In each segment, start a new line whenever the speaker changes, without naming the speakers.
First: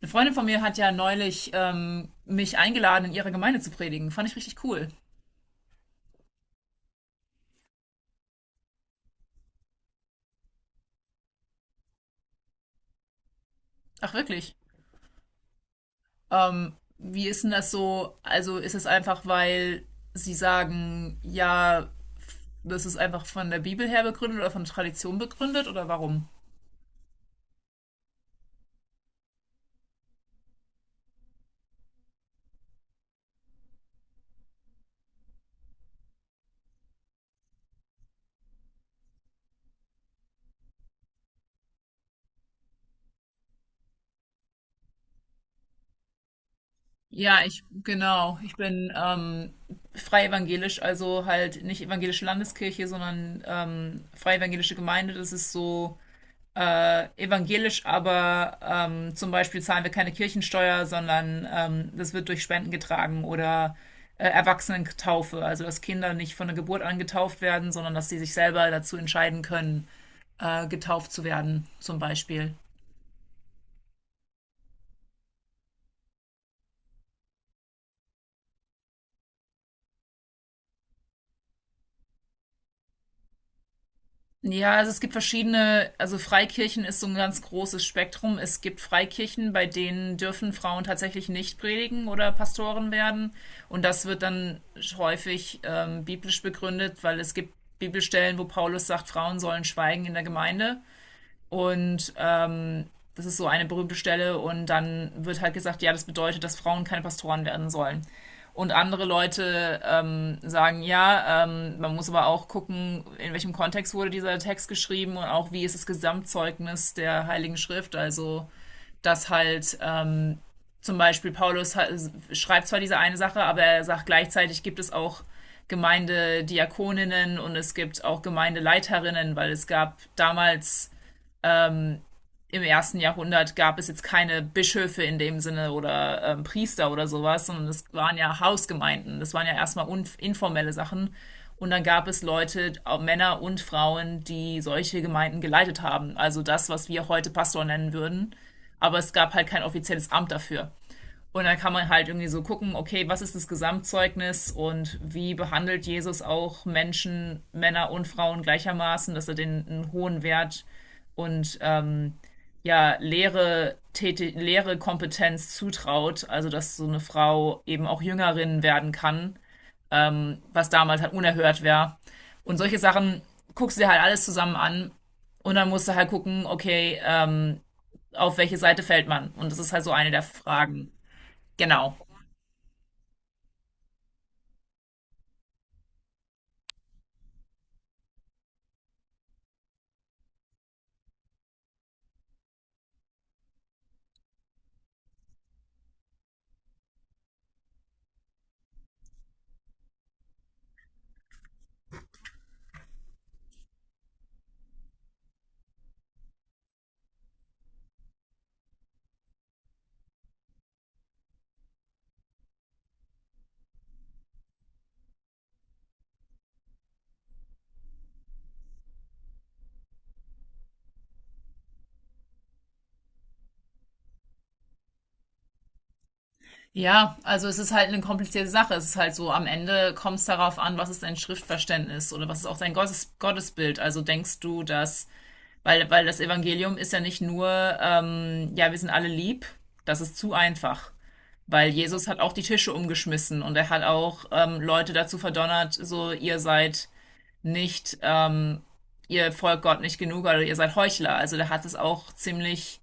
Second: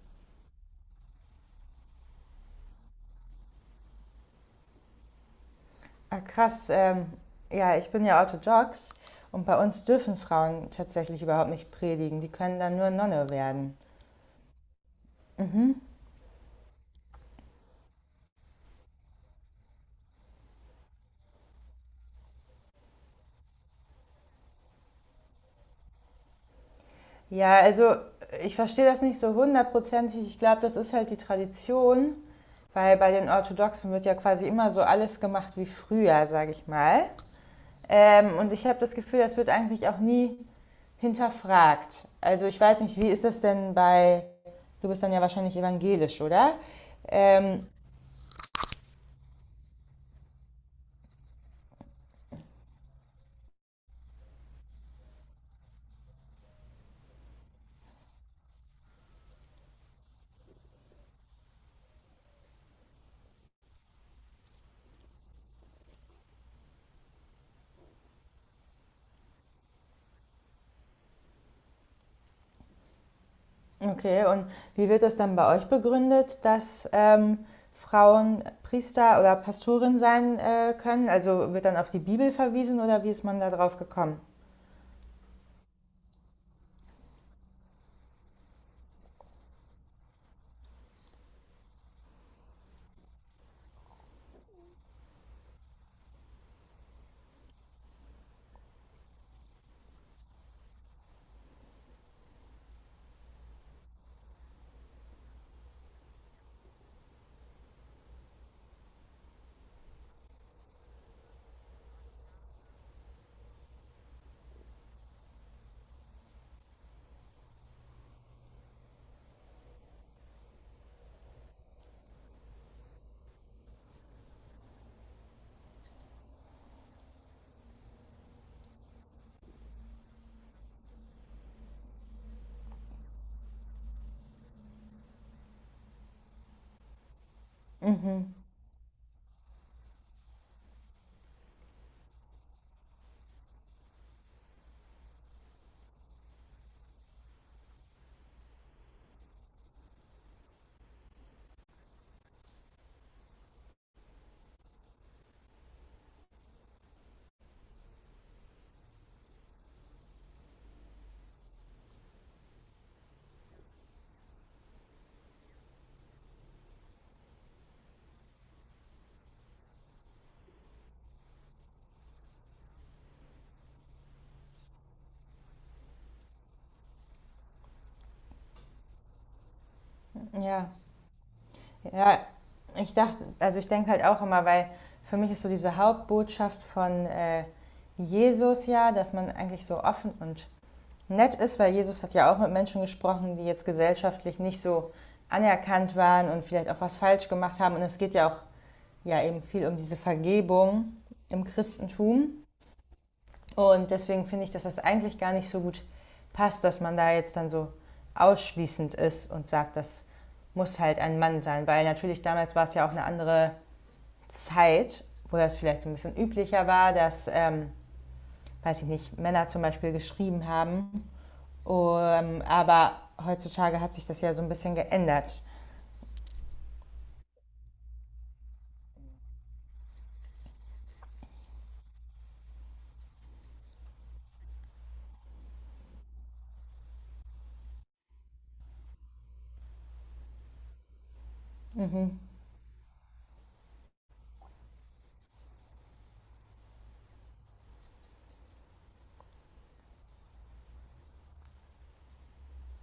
Eine Freundin von mir hat ja neulich mich eingeladen, in ihrer Gemeinde zu predigen. Fand ich richtig cool.
Ah, krass. Ja, ich bin ja orthodox und bei uns dürfen Frauen tatsächlich überhaupt nicht predigen. Die können dann nur Nonne werden.
Ach, wirklich.
Mhm.
Wie ist denn das so? Also ist es einfach, weil sie sagen, ja, das ist einfach von der Bibel her begründet oder von Tradition begründet oder warum?
Ja, also ich verstehe das nicht so hundertprozentig. Ich glaube, das ist halt die Tradition, weil bei den Orthodoxen wird ja quasi immer so alles gemacht wie früher, sage ich mal. Und ich habe das Gefühl, das wird eigentlich auch nie hinterfragt. Also ich weiß nicht, wie ist das denn bei, du bist dann ja wahrscheinlich evangelisch, oder?
Ja, ich,
Ähm,
genau. Ich bin frei evangelisch, also halt nicht evangelische Landeskirche, sondern frei evangelische Gemeinde. Das ist so evangelisch, aber zum Beispiel zahlen wir keine Kirchensteuer, sondern das wird durch Spenden getragen oder Erwachsenentaufe, also dass Kinder nicht von der Geburt an getauft werden, sondern dass sie sich selber dazu entscheiden können, getauft zu werden, zum Beispiel.
Okay, und wie wird das dann bei euch begründet, dass Frauen Priester oder Pastorin sein können? Also wird dann auf die Bibel verwiesen oder wie ist man da drauf gekommen?
Ja, also es gibt verschiedene, also Freikirchen ist so ein ganz großes Spektrum. Es gibt Freikirchen, bei denen dürfen Frauen tatsächlich nicht predigen oder Pastoren werden. Und das wird dann häufig biblisch begründet, weil es gibt Bibelstellen, wo Paulus sagt, Frauen sollen schweigen in der Gemeinde. Und das ist so eine berühmte Stelle. Und dann wird halt gesagt, ja, das bedeutet, dass Frauen keine Pastoren werden sollen. Und andere Leute sagen, ja, man muss aber auch gucken, in welchem Kontext wurde dieser Text geschrieben und auch wie ist das Gesamtzeugnis der Heiligen Schrift. Also, dass halt zum Beispiel Paulus schreibt zwar diese eine Sache, aber er sagt gleichzeitig gibt es auch Gemeindediakoninnen und es gibt auch Gemeindeleiterinnen, weil es gab damals im ersten Jahrhundert gab es jetzt keine Bischöfe in dem Sinne oder Priester oder sowas, sondern es waren
Mhm.
ja Hausgemeinden. Das waren ja erstmal informelle Sachen. Und dann gab es Leute, auch Männer und Frauen, die solche Gemeinden geleitet haben. Also das, was wir heute Pastor nennen würden. Aber es gab halt kein offizielles Amt dafür. Und dann kann man halt irgendwie so gucken, okay, was ist das Gesamtzeugnis und wie behandelt Jesus auch Menschen, Männer und Frauen gleichermaßen, dass er den einen hohen Wert und ja, leere Kompetenz zutraut, also dass so eine Frau eben auch Jüngerin werden kann, was damals halt unerhört wäre. Und solche Sachen guckst du dir halt alles zusammen an und dann musst du halt gucken, okay, auf welche Seite fällt man? Und das ist halt so eine der
Ja,
Fragen. Genau.
ja, ich dachte, also ich denke halt auch immer, weil für mich ist so diese Hauptbotschaft von Jesus ja, dass man eigentlich so offen und nett ist, weil Jesus hat ja auch mit Menschen gesprochen, die jetzt gesellschaftlich nicht so anerkannt waren und vielleicht auch was falsch gemacht haben. Und es geht ja auch ja eben viel um diese Vergebung im Christentum. Und deswegen finde ich, dass das eigentlich gar nicht so gut passt, dass man da jetzt dann so ausschließend ist und sagt, das muss halt ein Mann sein. Weil natürlich damals war es ja auch eine andere Zeit, wo das vielleicht so ein bisschen üblicher war, dass, weiß ich nicht, Männer zum Beispiel geschrieben haben aber heutzutage hat sich das ja so ein bisschen geändert.
Ja, also es ist halt eine komplizierte Sache. Es ist halt so, am Ende kommt es darauf an, was ist dein Schriftverständnis oder was ist auch dein Gottesbild. Also denkst du, dass, weil das Evangelium ist ja nicht nur, ja, wir sind alle lieb, das ist zu einfach. Weil Jesus hat
Mhm.
auch die Tische umgeschmissen und er hat auch Leute dazu verdonnert, so ihr seid nicht, ihr folgt Gott nicht genug oder ihr seid Heuchler. Also der hat es auch ziemlich,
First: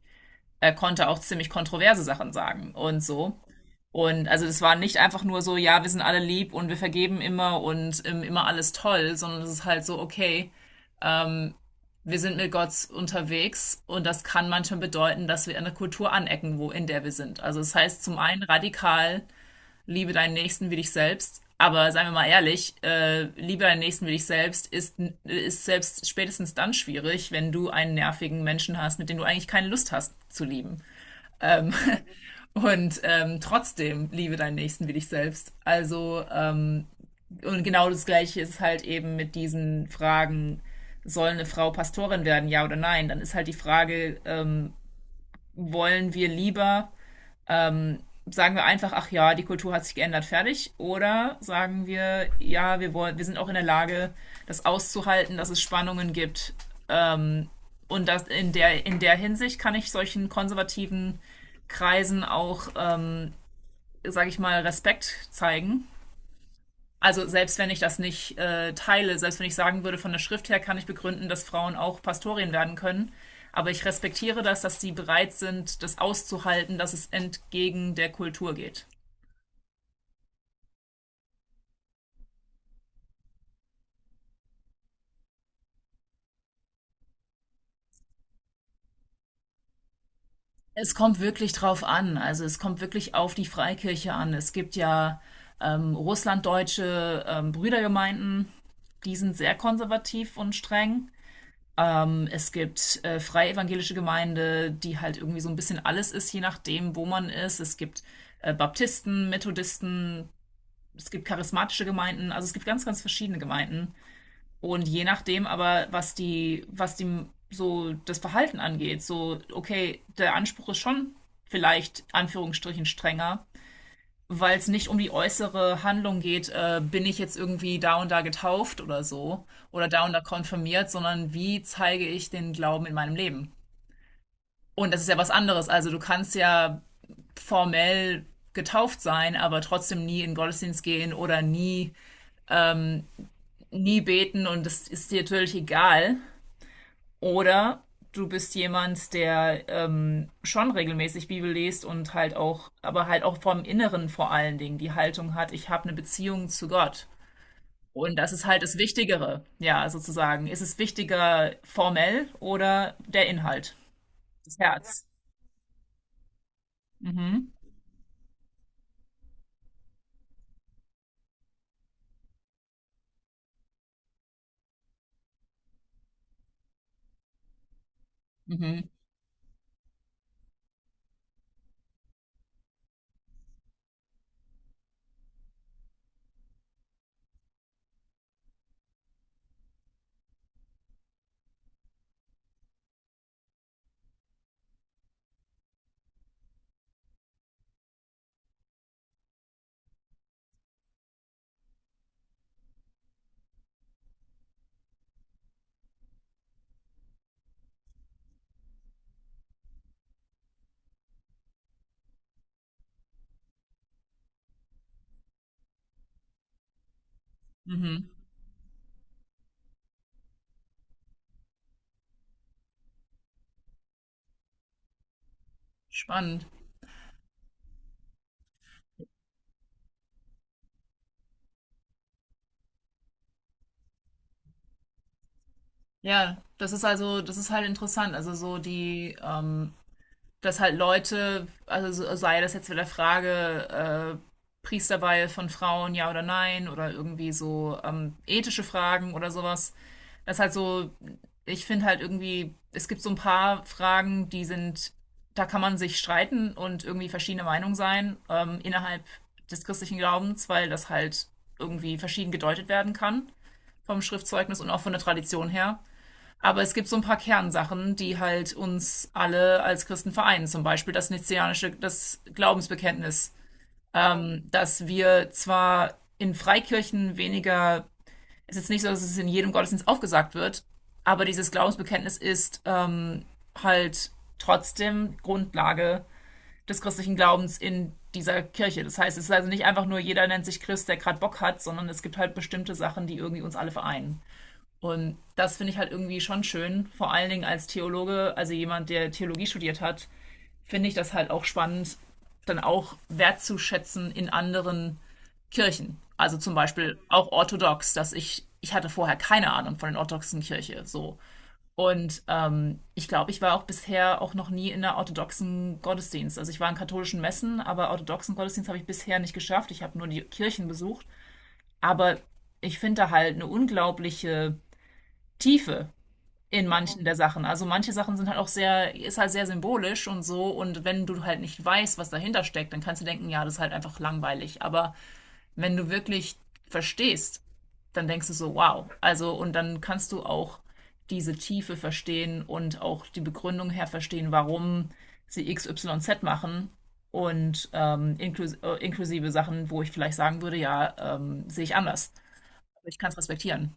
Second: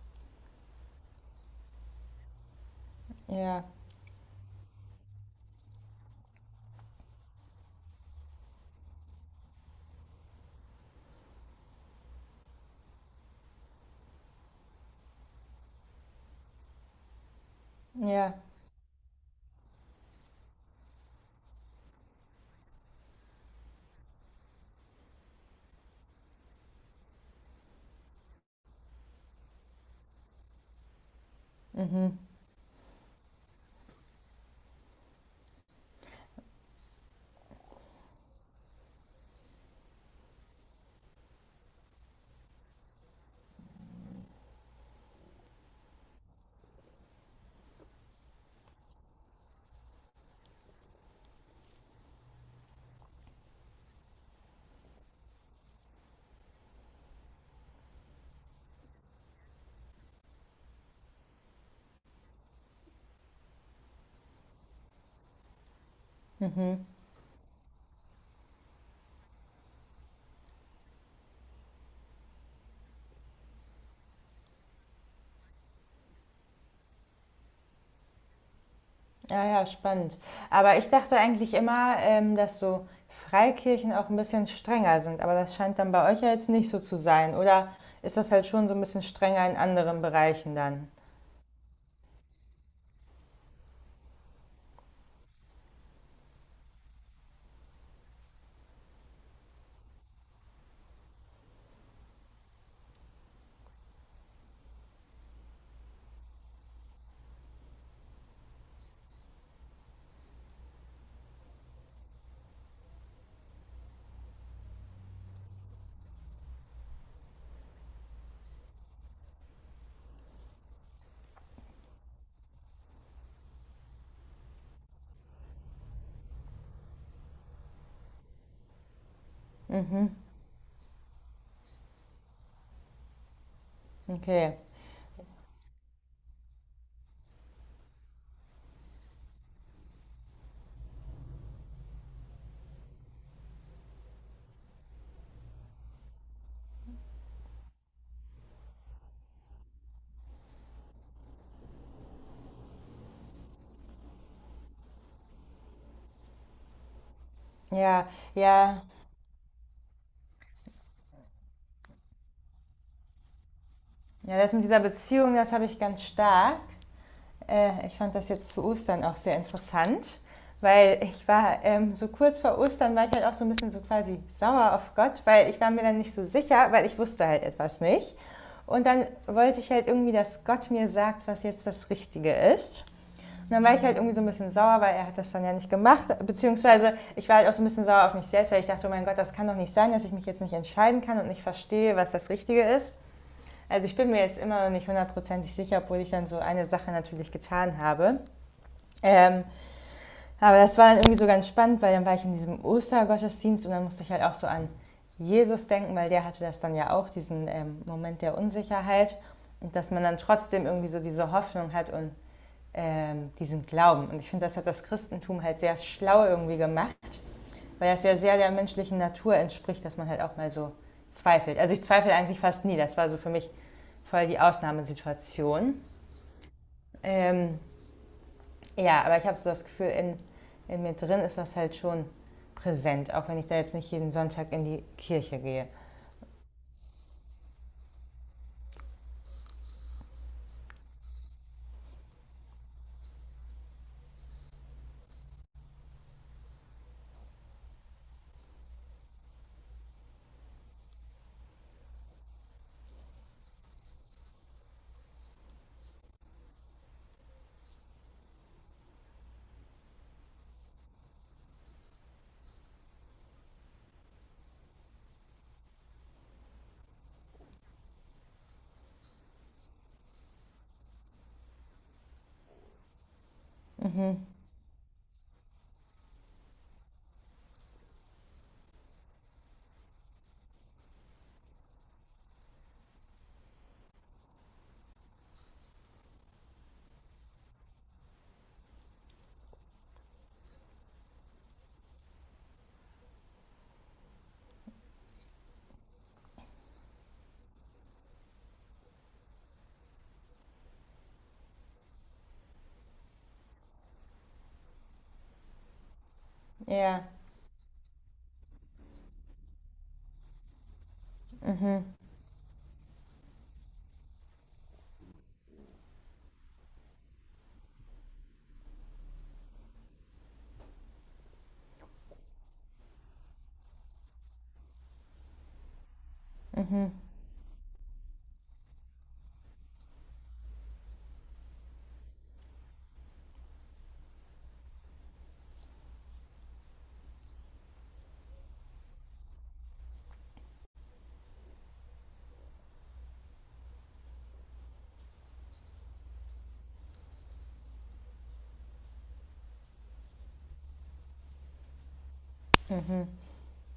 er konnte auch ziemlich kontroverse Sachen sagen und so.
Ja,
Und also das war nicht einfach nur so, ja, wir sind alle lieb und wir vergeben immer und immer alles toll, sondern es ist halt so, okay, wir sind mit Gott unterwegs und das kann manchmal bedeuten, dass wir in der Kultur anecken, wo in der wir sind. Also das heißt zum
ja.
einen radikal, liebe deinen Nächsten wie dich selbst, aber seien wir mal ehrlich, liebe deinen Nächsten wie dich selbst ist selbst spätestens dann schwierig, wenn du einen nervigen Menschen hast, mit dem du eigentlich keine Lust hast zu lieben.
Mhm.
Und trotzdem liebe deinen Nächsten wie dich selbst. Also und genau das Gleiche ist halt eben mit diesen Fragen, soll eine Frau Pastorin werden, ja oder nein? Dann ist halt die Frage, wollen wir lieber, ähm, sagen wir einfach, ach ja, die Kultur hat sich geändert, fertig? Oder sagen wir, ja, wir wollen, wir sind auch in der Lage, das auszuhalten, dass es Spannungen gibt. Ähm, und das in der Hinsicht kann ich solchen konservativen Kreisen auch, sage ich mal, Respekt zeigen,
Mhm.
also selbst wenn ich das nicht teile, selbst wenn ich sagen würde, von der Schrift her kann ich begründen, dass Frauen auch Pastorien werden können. Aber ich respektiere das, dass sie bereit sind, das auszuhalten, dass es entgegen der Kultur geht.
Ja, ja, spannend. Aber ich dachte eigentlich immer, dass so Freikirchen auch ein bisschen strenger sind. Aber das scheint dann bei euch ja jetzt nicht so zu sein. Oder ist das halt schon so ein bisschen strenger in anderen Bereichen dann?
Es kommt wirklich drauf an. Also es kommt wirklich auf die Freikirche an. Es gibt ja russlanddeutsche Brüdergemeinden, die sind sehr konservativ und streng. Es gibt freie evangelische Gemeinde, die halt irgendwie so ein bisschen alles ist, je nachdem, wo man ist. Es gibt Baptisten, Methodisten, es gibt charismatische Gemeinden, also es gibt ganz, ganz verschiedene Gemeinden. Und je nachdem aber, was die so das Verhalten angeht, so, okay, der Anspruch ist schon vielleicht Anführungsstrichen strenger, weil es nicht um die äußere Handlung geht, bin ich jetzt irgendwie da und da getauft oder so oder da
Mhm.
und da konfirmiert, sondern wie zeige ich den Glauben in meinem Leben?
Okay.
Und das ist ja was anderes. Also du kannst ja formell getauft sein, aber trotzdem nie in den Gottesdienst gehen oder nie beten und das ist dir natürlich egal. Oder du bist jemand, der schon regelmäßig Bibel liest und halt auch, aber halt auch vom Inneren vor allen Dingen die Haltung hat, ich habe eine Beziehung zu Gott.
Ja,
Und das ist halt das
ja.
Wichtigere, ja, sozusagen. Ist es wichtiger formell oder der Inhalt,
Ja, das
das
mit dieser
Herz?
Beziehung, das habe ich ganz stark.
Mhm,
Ich fand das jetzt zu Ostern auch sehr interessant, weil ich war so kurz vor Ostern, war ich halt auch so ein bisschen so quasi sauer auf Gott, weil ich war mir dann nicht so sicher, weil ich wusste halt etwas nicht. Und
mhm,
dann wollte ich halt irgendwie, dass Gott mir sagt, was jetzt das Richtige ist. Und dann war ich halt irgendwie so ein bisschen sauer, weil er hat das dann ja nicht gemacht. Beziehungsweise ich war halt auch so ein bisschen sauer auf mich selbst, weil ich dachte, oh mein Gott, das kann doch nicht sein, dass ich mich jetzt nicht entscheiden kann und nicht verstehe, was das Richtige ist. Also ich bin mir jetzt immer noch nicht hundertprozentig sicher, obwohl ich dann so eine Sache natürlich getan habe. Ähm, aber das war dann irgendwie so ganz spannend, weil dann war ich in diesem Ostergottesdienst und dann musste ich halt auch so an Jesus denken, weil der hatte das dann ja auch, diesen Moment der Unsicherheit. Und dass man dann trotzdem irgendwie so diese Hoffnung hat und diesen Glauben. Und ich finde, das hat das Christentum halt sehr schlau irgendwie gemacht, weil das
mhm.
ja sehr der menschlichen Natur entspricht, dass man halt auch mal so zweifelt. Also ich zweifle eigentlich fast nie. Das war so für mich voll die Ausnahmesituation.
Spannend.
Ähm, ja, aber ich habe so das Gefühl, in mir drin ist das halt schon präsent, auch wenn ich da jetzt nicht jeden Sonntag in die Kirche gehe.
Ja, das ist halt interessant. Also so die, dass halt Leute, also sei das jetzt wieder Frage, Priesterweihe von Frauen, ja oder nein, oder irgendwie so ethische Fragen oder sowas. Das ist halt so, ich finde halt irgendwie, es gibt so ein paar Fragen, die sind, da kann man sich streiten und irgendwie verschiedene Meinungen sein innerhalb des christlichen Glaubens, weil das halt irgendwie verschieden gedeutet werden kann vom Schriftzeugnis und auch von der Tradition her. Aber es gibt so ein paar Kernsachen, die halt uns alle als Christen vereinen. Zum Beispiel das nizianische, das Glaubensbekenntnis,
Mhm.
dass wir zwar in Freikirchen weniger, es ist jetzt nicht so, dass es in jedem Gottesdienst aufgesagt wird, aber dieses Glaubensbekenntnis ist halt trotzdem Grundlage des christlichen Glaubens in dieser Kirche. Das heißt, es ist also nicht einfach nur jeder nennt sich Christ, der gerade Bock hat, sondern es gibt halt bestimmte Sachen, die irgendwie uns alle vereinen. Und das finde ich halt irgendwie schon schön, vor allen Dingen als Theologe, also jemand, der Theologie studiert hat, finde ich das halt auch spannend, dann auch wertzuschätzen in anderen Kirchen. Also zum Beispiel
Ja.
auch orthodox, dass ich hatte vorher keine Ahnung von der orthodoxen Kirche. So.
Mhm.
Und ich glaube, ich war auch bisher auch noch nie in einer orthodoxen Gottesdienst. Also ich war in katholischen Messen, aber orthodoxen Gottesdienst habe ich bisher nicht geschafft. Ich habe nur die Kirchen besucht. Aber ich finde da halt eine unglaubliche Tiefe
Mhm.
in
Mhm.
manchen der Sachen. Also manche Sachen sind halt auch sehr, ist halt sehr symbolisch und so. Und wenn du halt nicht weißt, was dahinter steckt, dann kannst du denken, ja, das ist halt einfach langweilig. Aber wenn du wirklich verstehst, dann denkst du so, wow. Also, und dann kannst du auch diese Tiefe verstehen und auch die Begründung her verstehen, warum sie XYZ machen. Und inklusive Sachen, wo ich vielleicht sagen würde, ja, sehe ich anders. Aber ich kann
Mhm.
es respektieren.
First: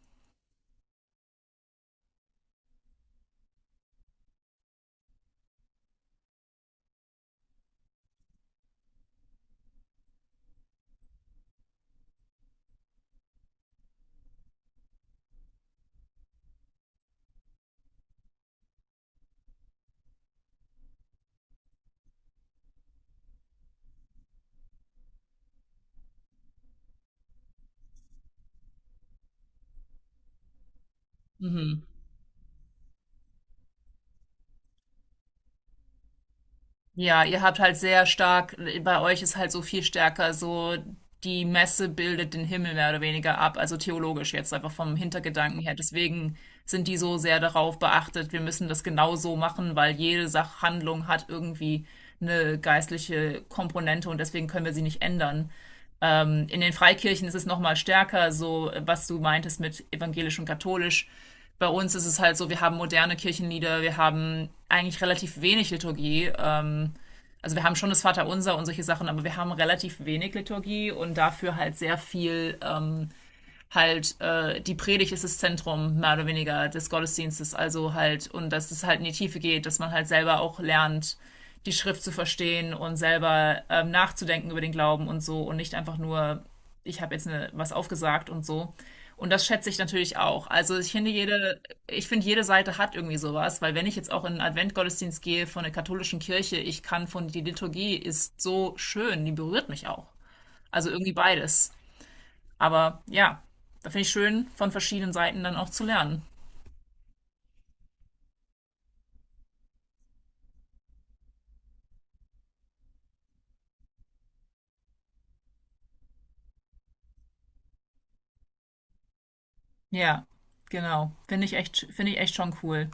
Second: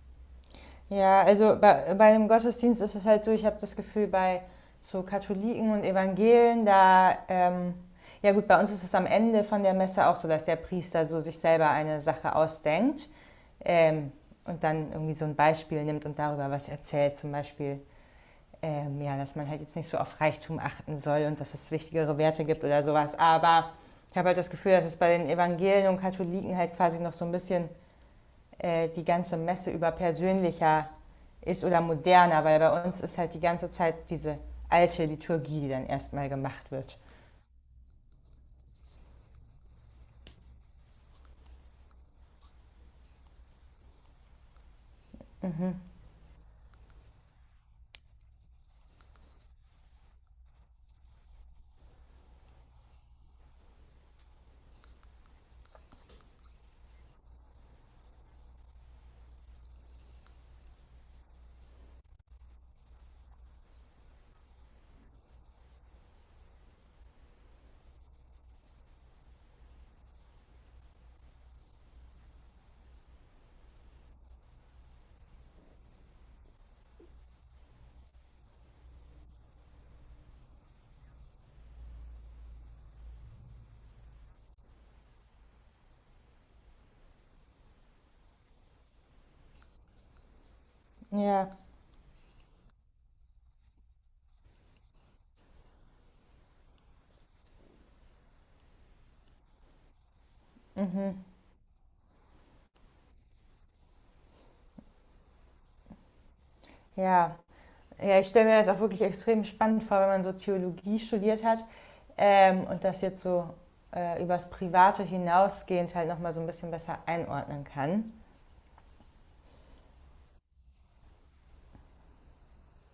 Ja, also bei dem Gottesdienst ist es halt so, ich habe das Gefühl, bei so Katholiken und Evangelen, da, ja gut, bei uns ist es am Ende von der Messe auch so, dass der Priester so sich selber eine Sache ausdenkt, ähm, und dann irgendwie so ein Beispiel nimmt und darüber was erzählt, zum Beispiel, ja, dass man halt jetzt nicht so auf Reichtum achten soll und dass es wichtigere Werte gibt oder sowas, aber ich habe halt das Gefühl, dass es bei den Evangelien und Katholiken halt quasi noch so ein bisschen die ganze Messe über persönlicher ist oder
Mhm.
moderner, weil bei uns ist halt die ganze Zeit diese alte Liturgie, die dann erstmal gemacht wird.
Ja, ihr habt halt sehr stark, bei euch ist halt so viel stärker, so die Messe bildet den Himmel mehr oder weniger ab, also theologisch jetzt einfach vom Hintergedanken her. Deswegen sind die so sehr darauf beachtet, wir müssen das genau so machen, weil jede Sachhandlung hat irgendwie eine geistliche Komponente und deswegen können wir sie nicht ändern. In den Freikirchen ist es nochmal stärker, so was du meintest mit evangelisch und katholisch. Bei uns ist es halt so, wir haben moderne Kirchenlieder, wir haben eigentlich relativ wenig Liturgie, also wir haben schon das Vaterunser und solche Sachen, aber wir haben relativ wenig Liturgie und dafür halt sehr viel die Predigt ist das Zentrum mehr oder weniger des Gottesdienstes, also halt und dass es halt in die Tiefe geht, dass man halt selber auch lernt, die Schrift zu verstehen und selber nachzudenken über den Glauben und so und nicht einfach nur ich habe jetzt eine, was aufgesagt und so. Und das schätze ich natürlich auch. Also ich finde
Ja,
jede, ich finde jede Seite hat irgendwie sowas, weil wenn ich jetzt auch in einen Adventgottesdienst gehe von der katholischen Kirche, ich kann von die Liturgie ist so schön, die berührt mich auch. Also irgendwie
mhm.
beides. Aber ja, da finde ich schön, von verschiedenen Seiten dann auch zu lernen.
Ja. Ja, ich stelle mir das auch wirklich extrem spannend vor, wenn man so Theologie studiert hat und das jetzt so übers Private hinausgehend halt nochmal so ein bisschen besser einordnen kann.
Ja, genau. Finde ich echt schon cool.